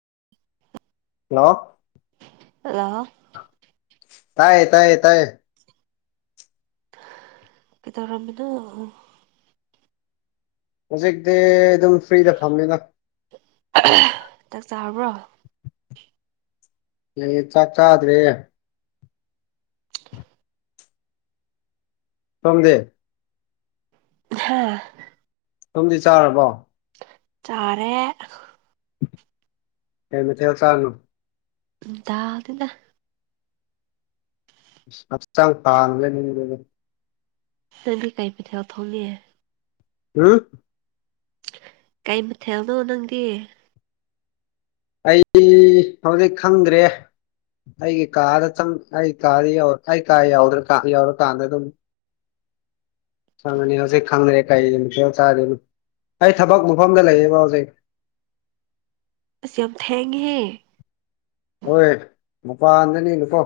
[unintelligible] hello hello ꯇꯥꯏꯌꯦ ꯇꯥꯏꯌꯦ ꯇꯥꯏꯌꯦ ꯀꯦ ꯇꯧꯔꯝꯃꯤ ꯍꯧꯖꯤꯛꯇꯤ ꯑꯗꯨꯝ ꯐ꯭ꯔꯤꯗ ꯐꯝꯅꯤꯅ ꯆꯥꯛ ꯆꯥꯔꯕ꯭ꯔꯣ ꯑꯩꯌꯦ ꯆꯥꯛ ꯆꯥꯗ꯭ꯔꯦ ꯁꯝꯗꯦ ꯍꯥꯥ ꯁꯝꯗꯤ ꯆꯥꯔꯕꯣ ꯆꯥꯔꯦ ꯇꯃꯦ ꯊ ꯆꯥꯟꯨ ꯇꯗꯅ ꯍꯛꯆꯥꯡ ꯐꯦ ꯅꯪꯗꯤ ꯀꯩ ꯄꯩꯊꯥꯎ ꯊꯣꯡꯉꯑꯦ ꯎꯝ ꯀꯩ ꯃꯊꯦꯜꯅꯣ ꯅꯪꯗꯤ ꯑꯩ ꯍꯧꯖꯤꯛ ꯈꯪꯗ꯭ꯔꯦ ꯑꯩꯒꯤ ꯀꯥꯗ ꯑꯩ ꯀꯥꯗ ꯑꯩ ꯀꯥ ꯌꯧꯔꯀꯥꯟꯗ ꯑꯗꯨꯝ ꯆꯪꯅꯤ ꯍꯧꯖꯤꯛ ꯈꯪꯗ꯭ꯔꯦ ꯀꯥꯏ ꯆꯥ ꯑꯗꯨꯅ ꯑꯩ ꯊꯕꯛ ꯃꯐꯝꯗ ꯂꯩꯌꯦꯕ ꯍꯧꯖꯤꯛ ꯑꯁ ꯌꯥꯝꯝ ꯊꯦꯡꯒ ꯍ ꯍꯣꯏ ꯃꯄꯥꯟꯗꯅꯤꯅꯨꯀꯣ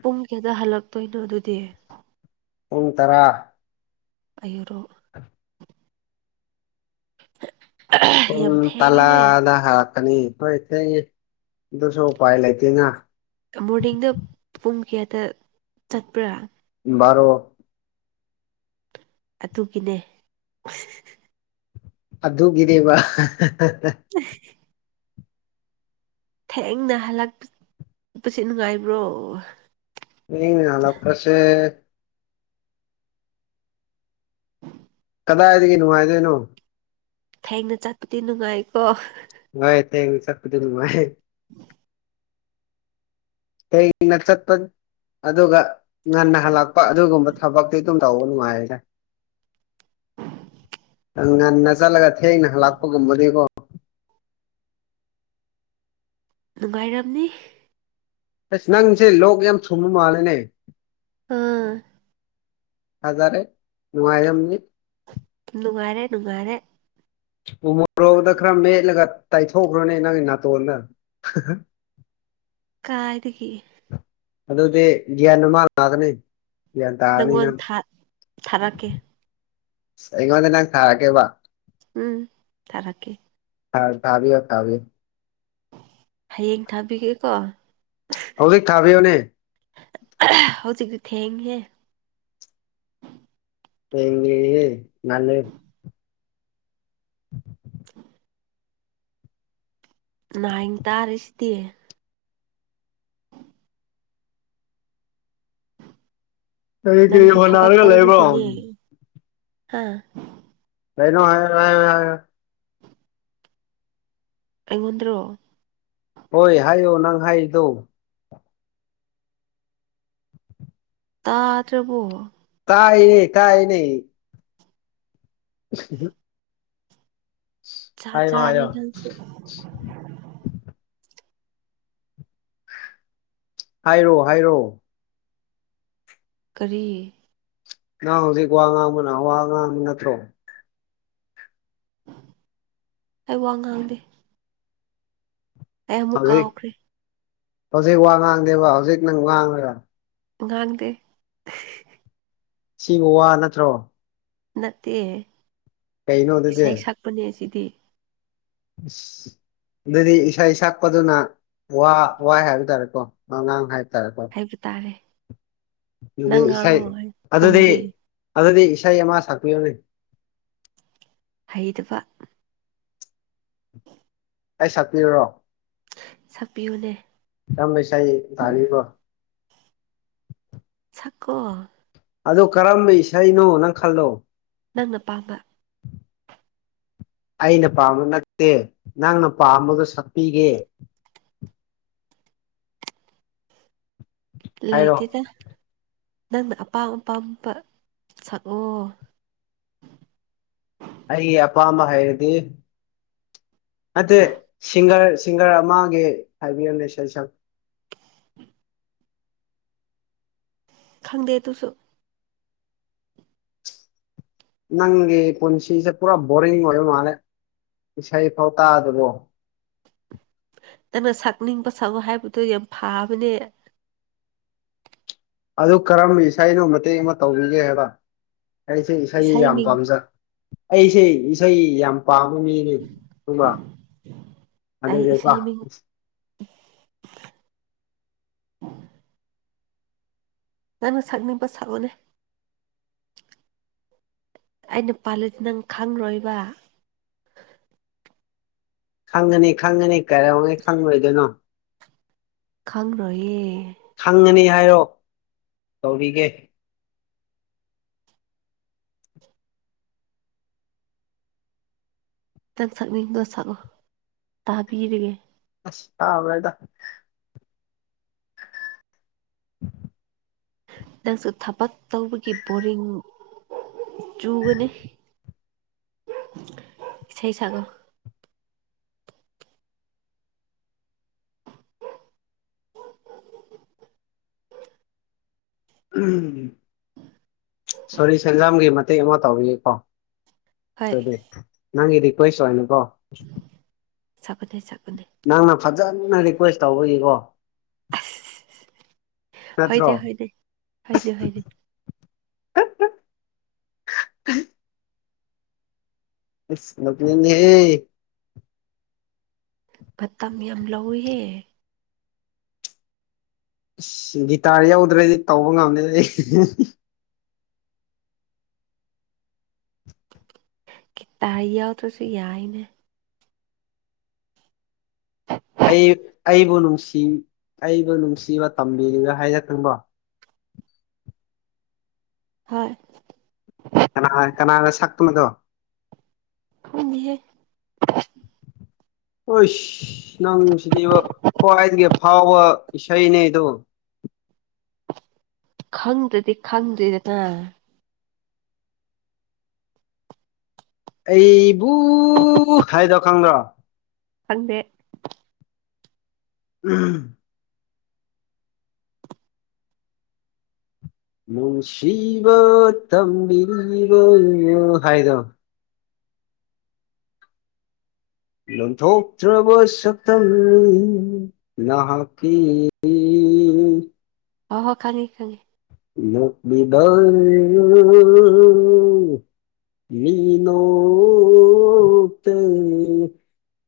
ꯄꯨꯡ ꯀꯌꯥꯗ ꯍꯜꯂꯛꯇꯣꯏꯅꯣ ꯑꯗꯨꯗꯤ ꯄꯨꯡ ꯇꯔꯥ ꯑꯌꯨꯔꯣ ꯌꯥꯝ ꯊꯦꯡꯉꯦꯍꯦ ꯇꯂꯥꯗ ꯍꯥꯔ ꯐꯅꯤ ꯐꯩ ꯊꯩ ꯑꯗꯨꯁꯨ ꯎꯄꯥꯏ ꯂꯩꯇꯦꯅ ꯃꯣꯔꯅꯤꯡꯗ ꯄꯨꯡ ꯀꯌꯥꯇ ꯆꯠꯄ꯭ꯔꯥ ꯔꯣ ꯑꯗꯨꯒꯤꯅꯦ ꯑꯗꯨꯗꯒꯗꯕ ꯎ ꯊꯦꯡꯅ ꯍꯜꯂꯛꯄꯁꯦ ꯅꯨꯡꯉꯥꯏꯕ꯭ꯔꯣ ꯍꯅꯦꯂ ꯄꯁꯦ ꯀꯗꯥꯏꯗꯒꯤ ꯣꯉꯥꯏꯗꯣꯏꯅꯣ ꯊꯦꯡꯅ ꯆꯠꯄꯗꯤ ꯅꯨꯡꯉꯥꯏꯀꯣ ꯍꯏ ꯊ ꯁ ꯑꯗꯨ ꯎ ꯍꯦꯡꯅ ꯆꯠꯄ ꯑꯗꯨꯒ ꯉꯟꯅ ꯍꯜꯂꯛꯄ ꯑꯗꯨꯒꯨꯝꯕ ꯊꯕꯛꯇꯤ ꯑꯗꯨꯝ ꯇꯅ ꯃꯥꯔꯖ ꯉꯟꯅ ꯆꯠꯂꯒ ꯊꯦꯡꯅ ꯍꯂꯛꯄꯒꯨꯝꯕꯅꯤꯀꯣ ꯅꯨꯡꯉꯥꯏꯝꯅꯤ ꯑꯁ ꯅꯪꯁꯦ ꯂꯣꯛ ꯌꯥꯝ ꯁꯨꯝꯕ ꯃꯥꯜꯂꯦꯅꯦ ꯑꯝ ꯍꯥꯖꯔꯦꯅꯤ ꯅꯨꯡꯉꯥꯏꯔꯦ ꯅꯨꯡꯉꯥꯏꯔꯦ ꯎꯃꯣꯔꯣꯛꯗ ꯈꯔ ꯃꯦꯠꯂꯒ ꯇꯥꯏꯊꯣꯛꯈ꯭ꯔꯣꯅꯦ ꯅꯪꯒꯤ ꯅꯥꯇꯣꯟꯗ [unintelligible] ꯀꯥꯏꯗꯒꯤ ꯑꯗꯨꯗꯗꯤ ꯭ꯌꯥꯟꯃꯜꯂꯗꯅꯦ ꯅꯪꯉꯣꯟ ꯊꯥꯔꯛꯀꯦ ꯑꯩꯉꯣꯟꯗ ꯅꯪ ꯊꯔꯒꯦꯕ ꯎꯝ ꯊꯔꯥꯀꯤ ꯍ ꯊꯕꯤ ꯊꯕꯤ ꯍꯌꯦꯡ ꯊꯥꯕꯤꯒꯦꯀꯣ ꯍꯧꯖꯤꯛ ꯊꯥꯕꯤꯌꯨꯅꯦ ꯍꯧꯖꯤꯛꯗꯤ ꯊꯦꯡꯦ ꯍ ꯅꯂ [unintelligible] ꯍꯥꯏ ꯇꯥꯔꯤꯁꯤꯗꯤ ꯀ ꯀꯔꯤ ꯍꯣꯟ ꯍꯥꯏꯔꯒ ꯂꯩꯕ꯭ꯔꯣ ꯍꯥꯥ ꯀꯩꯅꯩꯅꯣ ꯍꯥꯏꯌ ꯍꯥꯏ ꯍꯥꯏ ꯑꯩꯉꯣꯟꯗ꯭ꯔꯣ ꯍꯣꯏ ꯍꯥꯏꯌꯣ ꯅꯪ ꯍꯥꯏꯗꯣ ꯇꯕꯣ ꯀꯥꯏ ꯀꯥꯏꯅꯦ ꯎ ꯆꯥ ꯆꯥꯅꯤ ꯍꯥꯏꯌꯣ ꯆꯁ ꯍꯥꯏꯔꯣ ꯍꯥꯏꯔꯣꯑꯣ ꯀꯔꯤ ꯅꯪ ꯍꯧꯖꯤꯛ ꯋꯥ ꯉꯥꯡꯕꯅ ꯋꯥ ꯉꯥꯡꯕ ꯅꯠꯇ꯭ꯔꯣ ꯑꯩ ꯋꯥ ꯉꯥꯡꯗꯦ ꯍꯧꯖꯤꯛ ꯑꯦꯃꯨꯀꯥꯥꯎꯈ꯭ꯔꯔꯤ ꯍꯧꯖꯤꯛ ꯋꯥ ꯉꯥꯡꯗꯦꯕ ꯍꯧꯖꯤꯛ ꯅꯪ ꯋꯥꯥꯡꯉꯒ ꯉꯥꯛꯗ ꯁꯤꯕꯨ ꯋꯥ ꯅꯠꯇ꯭ꯔꯣ ꯅꯠꯇꯦ ꯀꯩꯅꯣ ꯏꯁꯩ ꯁꯛꯄꯅꯦ ꯁꯤꯗꯤ ꯑ ꯑꯗꯨꯗꯤ ꯏꯁꯩ ꯁꯛꯄꯗꯨꯅ ꯋꯥ ꯋꯥꯏ ꯍꯥꯏꯕ ꯇꯥꯔꯦꯀꯣ ꯑꯉꯥꯡ ꯍꯥꯏ ꯍꯥꯏꯕ ꯇꯥꯔꯦ ꯅꯪ ꯑꯗꯨꯗꯤꯥꯏ ꯉꯥꯡꯉꯣ ꯑꯩ ꯑꯗꯨꯗꯤ ꯈꯨꯝꯒꯦ ꯑꯗꯨꯗꯤ ꯏꯁꯩ ꯑꯃ ꯁꯛꯄꯤꯌꯣꯅꯤ ꯍꯩꯗꯕ ꯑꯩ ꯁꯠꯄꯤꯔꯔꯣ ꯁꯛꯄꯤꯌꯨꯅꯦ ꯌꯥꯝ ꯄꯩꯁ ꯊꯥꯅꯤꯕꯣ ꯆꯀꯣ ꯑꯗꯨ ꯀꯔꯝꯕ ꯏꯁꯩꯅꯣ ꯅꯪ ꯈꯜꯂꯣ ꯅꯪꯅ ꯄꯥꯝꯕ ꯑꯩꯅ ꯄꯥꯝꯕ ꯅꯠꯇꯦ ꯅꯪꯅ ꯄꯥꯝꯃꯒ ꯁꯛꯄꯤꯒꯦ ꯍꯥꯏꯔꯣ ꯂꯩꯥꯏꯇꯗ ꯅꯪꯅ ꯑꯄꯥꯝ ꯑꯄꯥꯝꯕ ꯁꯛꯑꯣ ꯑꯩꯒꯤ ꯑꯄꯥꯝꯕ ꯍꯥꯏꯩꯔꯗꯤ ꯅꯠꯇꯦ ꯁꯤꯡꯒꯔ ꯁꯤꯡꯒꯔ ꯑꯃꯒꯤ ꯍꯥꯏꯕꯤꯔꯝꯅꯦ ꯁ ꯁꯛ ꯎꯝ ꯈꯪꯗꯦ ꯇꯨꯁꯨ ꯅꯪꯒꯤ ꯄꯨꯟꯁꯤꯁꯦ ꯄꯨꯔꯥ ꯣꯔꯤꯡ ꯑꯣꯏ ꯃꯥꯅꯦꯦ ꯏꯁꯩꯐꯥꯎ ꯇꯥꯗꯕꯣ ꯅꯪꯩꯅ ꯁꯛꯅꯤꯡꯕ ꯁꯛꯎ ꯍꯥꯏꯕꯗꯣ ꯌꯥꯝ ꯐꯕꯅꯦ ꯑꯗꯨ ꯀꯔꯝꯕ ꯏꯁꯅꯣ ꯃꯇꯦꯛ ꯑꯃ ꯇꯧꯕꯤꯒꯦ ꯍꯥꯏꯕ ꯑꯩꯁꯦ ꯏꯁꯩ ꯌꯥꯝ ꯄꯥꯝꯖ ꯑꯩꯁꯦ ꯏꯁꯩ ꯌꯥꯝ ꯄꯥꯝꯕ ꯃꯤꯅꯤ ꯑꯗꯨꯒ ꯑꯗꯤꯀꯣ ꯎ ꯅꯪꯅ ꯁꯛꯅꯤꯡꯕ ꯁꯥꯛꯑꯣꯅꯦ ꯑꯩꯅ ꯄꯥꯂꯨꯗꯤ ꯅꯪ ꯈꯪꯉꯣꯏꯕ ꯈꯪꯉꯅꯤ ꯈꯪꯉꯅꯤ ꯀꯔꯧꯩ ꯈꯪꯉꯣꯏꯗꯣꯏꯅꯣ ꯈꯪꯔꯣ ꯈꯪꯉꯅꯤ ꯍꯥꯏꯔꯣ ꯇꯧꯔꯤꯒꯦ ꯈꯤꯇꯪ ꯁꯛꯅꯤꯡꯗꯣ ꯁꯛꯂꯣ ꯇꯥꯕꯤꯔꯒꯦ ꯥ ꯃꯕꯗ [unintelligible] ꯅꯪꯁꯨ ꯊꯕꯛ ꯇꯧꯕꯒꯤ ꯕꯣꯔꯤꯡ ꯆꯨꯒꯅꯤ ꯏꯁꯩ ꯁꯒ ꯁꯣꯔꯤ ꯁꯦꯟꯖꯥꯝꯒꯤ ꯃꯇꯦꯛ ꯑꯃ ꯇꯧꯏꯌꯦꯀꯣ ꯍꯣꯏ ꯑꯗꯨ ꯅꯪꯒꯤ ꯔꯤꯀ꯭ꯋꯦꯁ ꯍꯥꯏꯅꯀꯣ ꯁꯒꯗꯦ ꯆꯒꯨꯝ ꯅꯪꯅ ꯐꯖꯅ ꯔꯤꯀ꯭ꯋꯦꯁ ꯇꯧꯕꯒꯤꯀꯣ ꯅꯠꯇ꯭ꯔꯣ ꯍꯅꯦ ꯍꯅꯦ ꯍꯅꯦ ꯍꯅꯦ ꯃꯅꯤ ꯍꯦ ꯠꯇꯝ ꯑꯝ ꯂꯧꯎꯌꯦ ꯑꯁ ꯒꯤꯇꯥꯔ ꯌꯧꯗ꯭ꯔꯗꯤ ꯇꯧꯕ ꯉꯝꯃꯦ ꯑꯩ ꯇꯏ ꯌꯥꯎ ꯇꯁꯤ ꯌꯥꯏꯅꯦ ꯑꯩ ꯑꯩꯕꯨ ꯅꯨꯡꯁꯤ ꯑꯩꯕꯨ ꯅꯨꯡꯁꯤꯕ ꯇꯝꯕꯤꯔꯤꯉ ꯍꯥꯏꯔꯦ ꯈꯪꯕꯣ ꯍꯣꯏ ꯀꯅꯥ ꯀꯅꯥꯅ ꯁꯛꯇꯕꯗꯣ ꯎꯅꯤꯍꯦ [unintelligible] ꯍꯣꯏ ꯅꯪꯁꯤꯗꯤ ꯈ꯭ꯋꯥꯏꯗꯒꯤ ꯐꯥꯎꯕ ꯏꯁꯩꯅꯦꯗꯣ [unintelligible] ꯑꯩꯕꯨ ꯍꯥꯏꯗꯣ ꯈꯪꯗ꯭ꯔꯣ ꯐꯗꯦ ꯎꯝ ꯃꯅꯨꯡꯁꯤꯕ ꯇꯝꯕꯤꯔꯤꯕ ꯍꯥꯏꯗꯣ ꯂꯣꯟꯊꯣꯛꯇ꯭ꯔꯕ ꯁꯛꯇ ꯅ ꯀ ꯎꯝ ꯍ ꯍꯣ ꯈꯪꯉꯦ ꯈꯪꯉꯦ ꯂꯕꯤꯗ ꯌꯦ ꯅꯣ ꯇꯦ [inaudible] [unintelligible]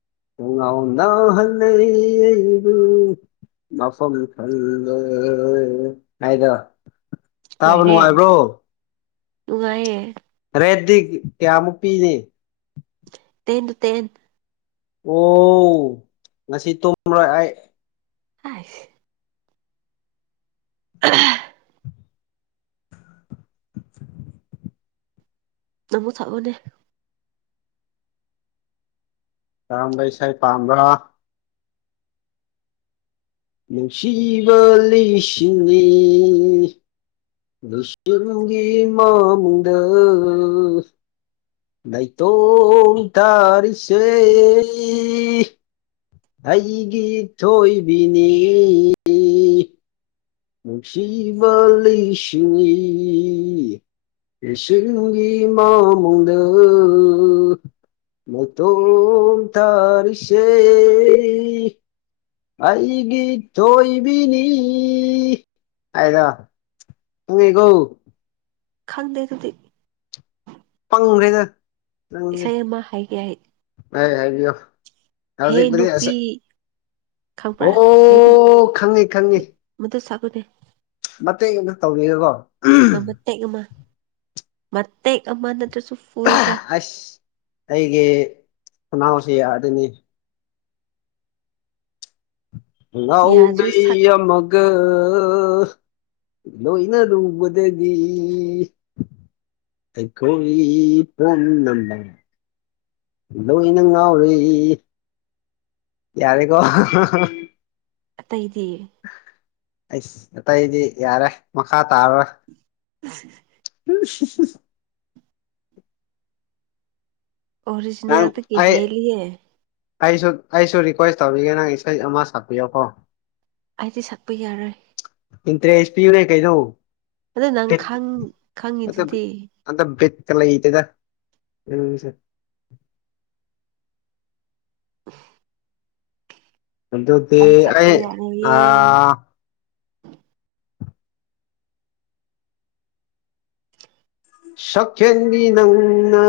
ꯎꯗ ꯍ ꯂꯩꯕꯨ ꯃꯐꯝꯝ ꯊꯪꯂ ꯀꯥꯏꯗ ꯇꯥꯕ ꯅꯨꯡꯉꯥꯏꯕ꯭ꯔꯣ ꯎꯒꯑꯦ [inaudible] ꯍꯥꯏꯦꯗꯤ ꯀꯌꯥꯃꯨꯛ ꯄꯤꯅꯦ ꯇꯗꯨ ꯇꯦꯟ ꯑꯣ ꯉꯁꯤ ꯇꯨꯝ ꯑꯁ [inaudible] [unintelligible] [unintelligible] [inaudible] ꯅꯪꯃꯨꯛ ꯊꯛꯑꯣꯅꯦ ꯀꯔꯝꯕ ꯏꯁ ꯄꯥꯝꯕ꯭ꯔꯣ ꯁꯤꯕꯂꯤꯁꯤꯅꯤ [inaudible] [unintelligible] ꯁꯤ ꯃꯥꯗ [inaudible] ꯅꯥꯢꯇꯣꯝ ꯇꯥꯔꯤꯁꯋꯦ ꯑꯩꯒꯤ ꯊꯣꯏꯕꯤꯅꯤ ꯅꯨꯡꯁꯤꯕꯥ ꯂꯤꯁꯤꯡꯅꯤ ꯂꯤꯁꯤꯡꯒꯤ ꯃꯃꯥꯡ ꯗ ꯅꯥꯏꯇꯣꯝ ꯇꯔꯤꯁꯦ ꯑꯩꯏꯒꯤ ꯊꯣꯏꯕꯤꯅꯤ ꯍꯥꯏꯗ ꯇꯨꯡ ꯍꯒꯣ [inaudible] ꯈꯪꯗꯦ ꯑꯗꯨꯗꯤ ꯐꯪꯈ꯭ꯔꯦꯗ ꯅꯪꯁꯤ ꯏꯁꯩ ꯑꯃ ꯍꯥꯏꯒꯦ ꯍꯥꯏ ꯍꯥꯏꯕꯤꯌꯣ ꯍꯦ ꯍꯧꯖꯤꯛꯄꯨꯗꯤ ꯅꯨꯄꯤ ꯑꯁ ꯈꯪꯕ꯭ꯔꯥ ꯍꯦ ꯑꯣ ꯈꯪꯉꯤ ꯈꯪꯉꯤ ꯀꯗꯤ [inaudible] ꯃꯇꯦꯡ ꯑꯃꯇ ꯇꯧꯈꯤꯀꯦꯒꯣ ꯑ ꯃꯦ ꯀꯃ ꯃꯦ ꯀꯃꯅꯠꯇ꯭ꯔꯣ ꯁꯨ [inaudible] ꯑꯁ ꯑꯩꯒꯤ ꯈꯨꯅꯥꯎꯁꯤ ꯌꯥꯗꯦꯅꯦ ꯑꯉꯥꯎꯕꯤ ꯌꯥꯗ꯭ꯔ ꯁꯛ ꯑꯃꯒ ꯀ ꯂꯣꯏꯅꯔꯨꯕꯗꯒꯤ ꯑꯩꯈꯣꯢ ꯄꯨꯝꯅꯃꯛ ꯂꯣꯏꯅ ꯉꯥꯎꯔꯦ ꯌꯥꯔꯦ ꯀꯣ ꯑꯇꯩꯗꯤ ꯑꯩꯁ ꯑꯇꯩꯗꯤ ꯌꯥꯔꯦ ꯃꯈꯥ ꯇꯥꯔꯔꯣꯏ ꯆꯁ [unintelligible] ꯅꯪ ꯑꯣꯔꯖꯤꯅꯦꯟꯗꯒꯤ ꯑꯩ ꯍꯦꯜꯂꯤꯌꯦ ꯑꯩꯁꯨ ꯑꯩꯁꯨ ꯔꯤꯀ꯭ꯋꯦꯁ ꯇꯧꯒꯦ ꯅꯪ ꯏꯁꯩ ꯑꯃ ꯁꯛꯄꯤꯌꯣꯀꯣ ꯑꯩꯗꯤ ꯁꯛꯄ ꯌꯥꯔꯣꯏ ꯄꯤꯅꯦ ꯀꯩꯗꯧ ꯑꯗꯣ ꯅꯪ ꯈꯪ ꯈꯪꯉꯤꯗꯨꯗꯤ ꯑ [inaudible] ꯂꯩꯇꯦꯗ ꯎꯝ [unintelligible] [inaudible] ꯑꯗꯨꯗꯤ ꯁꯛꯄ ꯑꯩ ꯌꯥꯔꯣꯏꯌꯦ ꯑꯥ ꯁꯥꯛꯈꯦꯟꯕꯤ ꯅꯪꯅ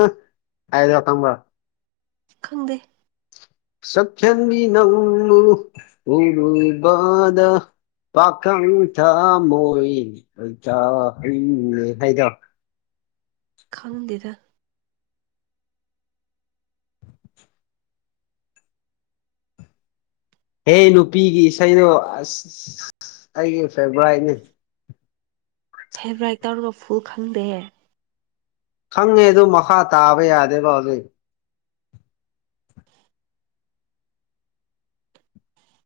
ꯍꯥꯢꯗꯣ ꯈꯪꯕꯔ꯭ꯣ ꯈꯪꯗꯦ ꯁꯥꯛꯈꯦꯟꯕꯤ ꯅꯥꯪꯕꯨ ꯎꯔꯨꯕꯗꯥ ꯄꯥꯈꯪ ꯊꯃꯣꯏ ꯍꯥꯏꯗꯣ ꯈꯪꯗꯦꯗ ꯍꯦ ꯅꯨꯄꯤꯒꯤ ꯏꯁꯩꯗꯣ ꯑꯁ ꯑꯩꯒꯤ ꯐꯦꯚꯣꯔꯥꯏꯠꯅꯤ ꯐꯦꯕ꯭ꯔꯥꯏ ꯇꯧꯔꯨꯒ ꯐꯨ ꯈꯪꯗꯦ ꯈꯪꯉꯦ ꯑꯗꯨ ꯃꯈꯥ ꯇꯥꯕ ꯌꯥꯗꯦꯕ ꯍꯧꯖꯤꯛ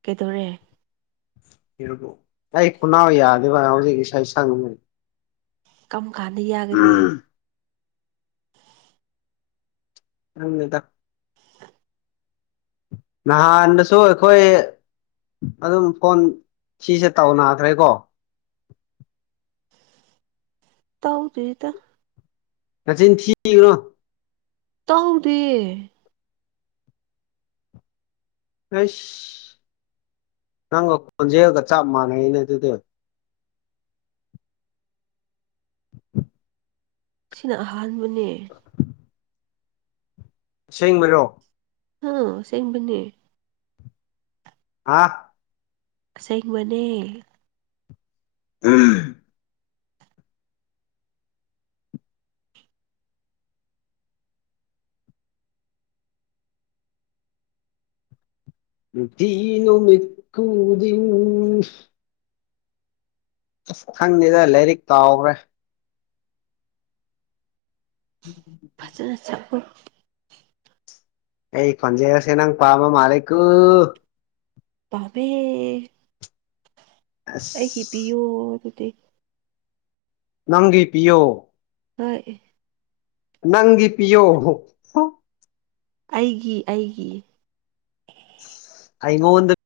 ꯀꯩꯗꯧꯔꯦ ꯑꯩ ꯈꯨꯅꯥꯎ ꯌꯥꯗꯦꯕ ꯍꯧꯖꯤꯛ ꯏꯁꯩ ꯁꯪꯉꯕꯅꯤ ꯀꯝ ꯀꯥꯟꯅ ꯌꯥꯒꯅꯤ ꯈꯪꯗꯦꯗ ꯅꯍꯥꯟꯅꯁꯨ ꯑꯩꯈꯣꯏ ꯑꯗꯨꯝ ꯐꯣꯟ ꯁꯤꯁꯦ ꯇꯧꯅꯈ꯭ꯔꯦꯀꯣ [unintelligible] ꯇꯧꯗꯦꯗ ꯅꯆꯤꯟ ꯊꯤꯀꯅꯨ ꯇꯧꯗꯦ ꯑꯩꯁ ꯅꯪꯒ ꯈꯣꯟꯖꯦꯜꯒ ꯆꯞ ꯃꯥꯟꯅꯩꯅꯦ ꯑꯗꯨꯗꯤ ꯁꯤꯅ ꯑꯍꯥꯟꯕꯅꯦ ꯑꯁꯦꯡꯕꯔꯣ ꯑꯥ ꯁꯦꯡ ꯅꯤ ꯍꯥꯥ ꯁꯦꯡ ꯃꯅꯦ ꯎꯝ ꯇꯅꯣ ꯃ ꯀꯨꯗꯤ ꯑꯁ ꯈꯪꯗꯦꯗ ꯂꯥꯏꯔꯤꯛ ꯇꯥꯎꯈ꯭ꯔꯦ ꯐꯖꯅ ꯁꯄ ꯑꯦ ꯄꯟꯖ ꯔꯁꯅꯥ ꯄꯥꯃ ꯃꯥꯂꯀ ꯄꯚ ꯑꯩꯒꯤ ꯑꯁ ꯄꯤꯌꯣ ꯑꯗꯨꯗꯤ ꯅꯪꯤ ꯄꯤꯌꯣ ꯍꯣꯏ ꯅꯪꯒꯤꯤ ꯄꯤꯌꯣ ꯑꯩꯒꯤ ꯑꯩꯒꯤ ꯀꯩꯉꯣ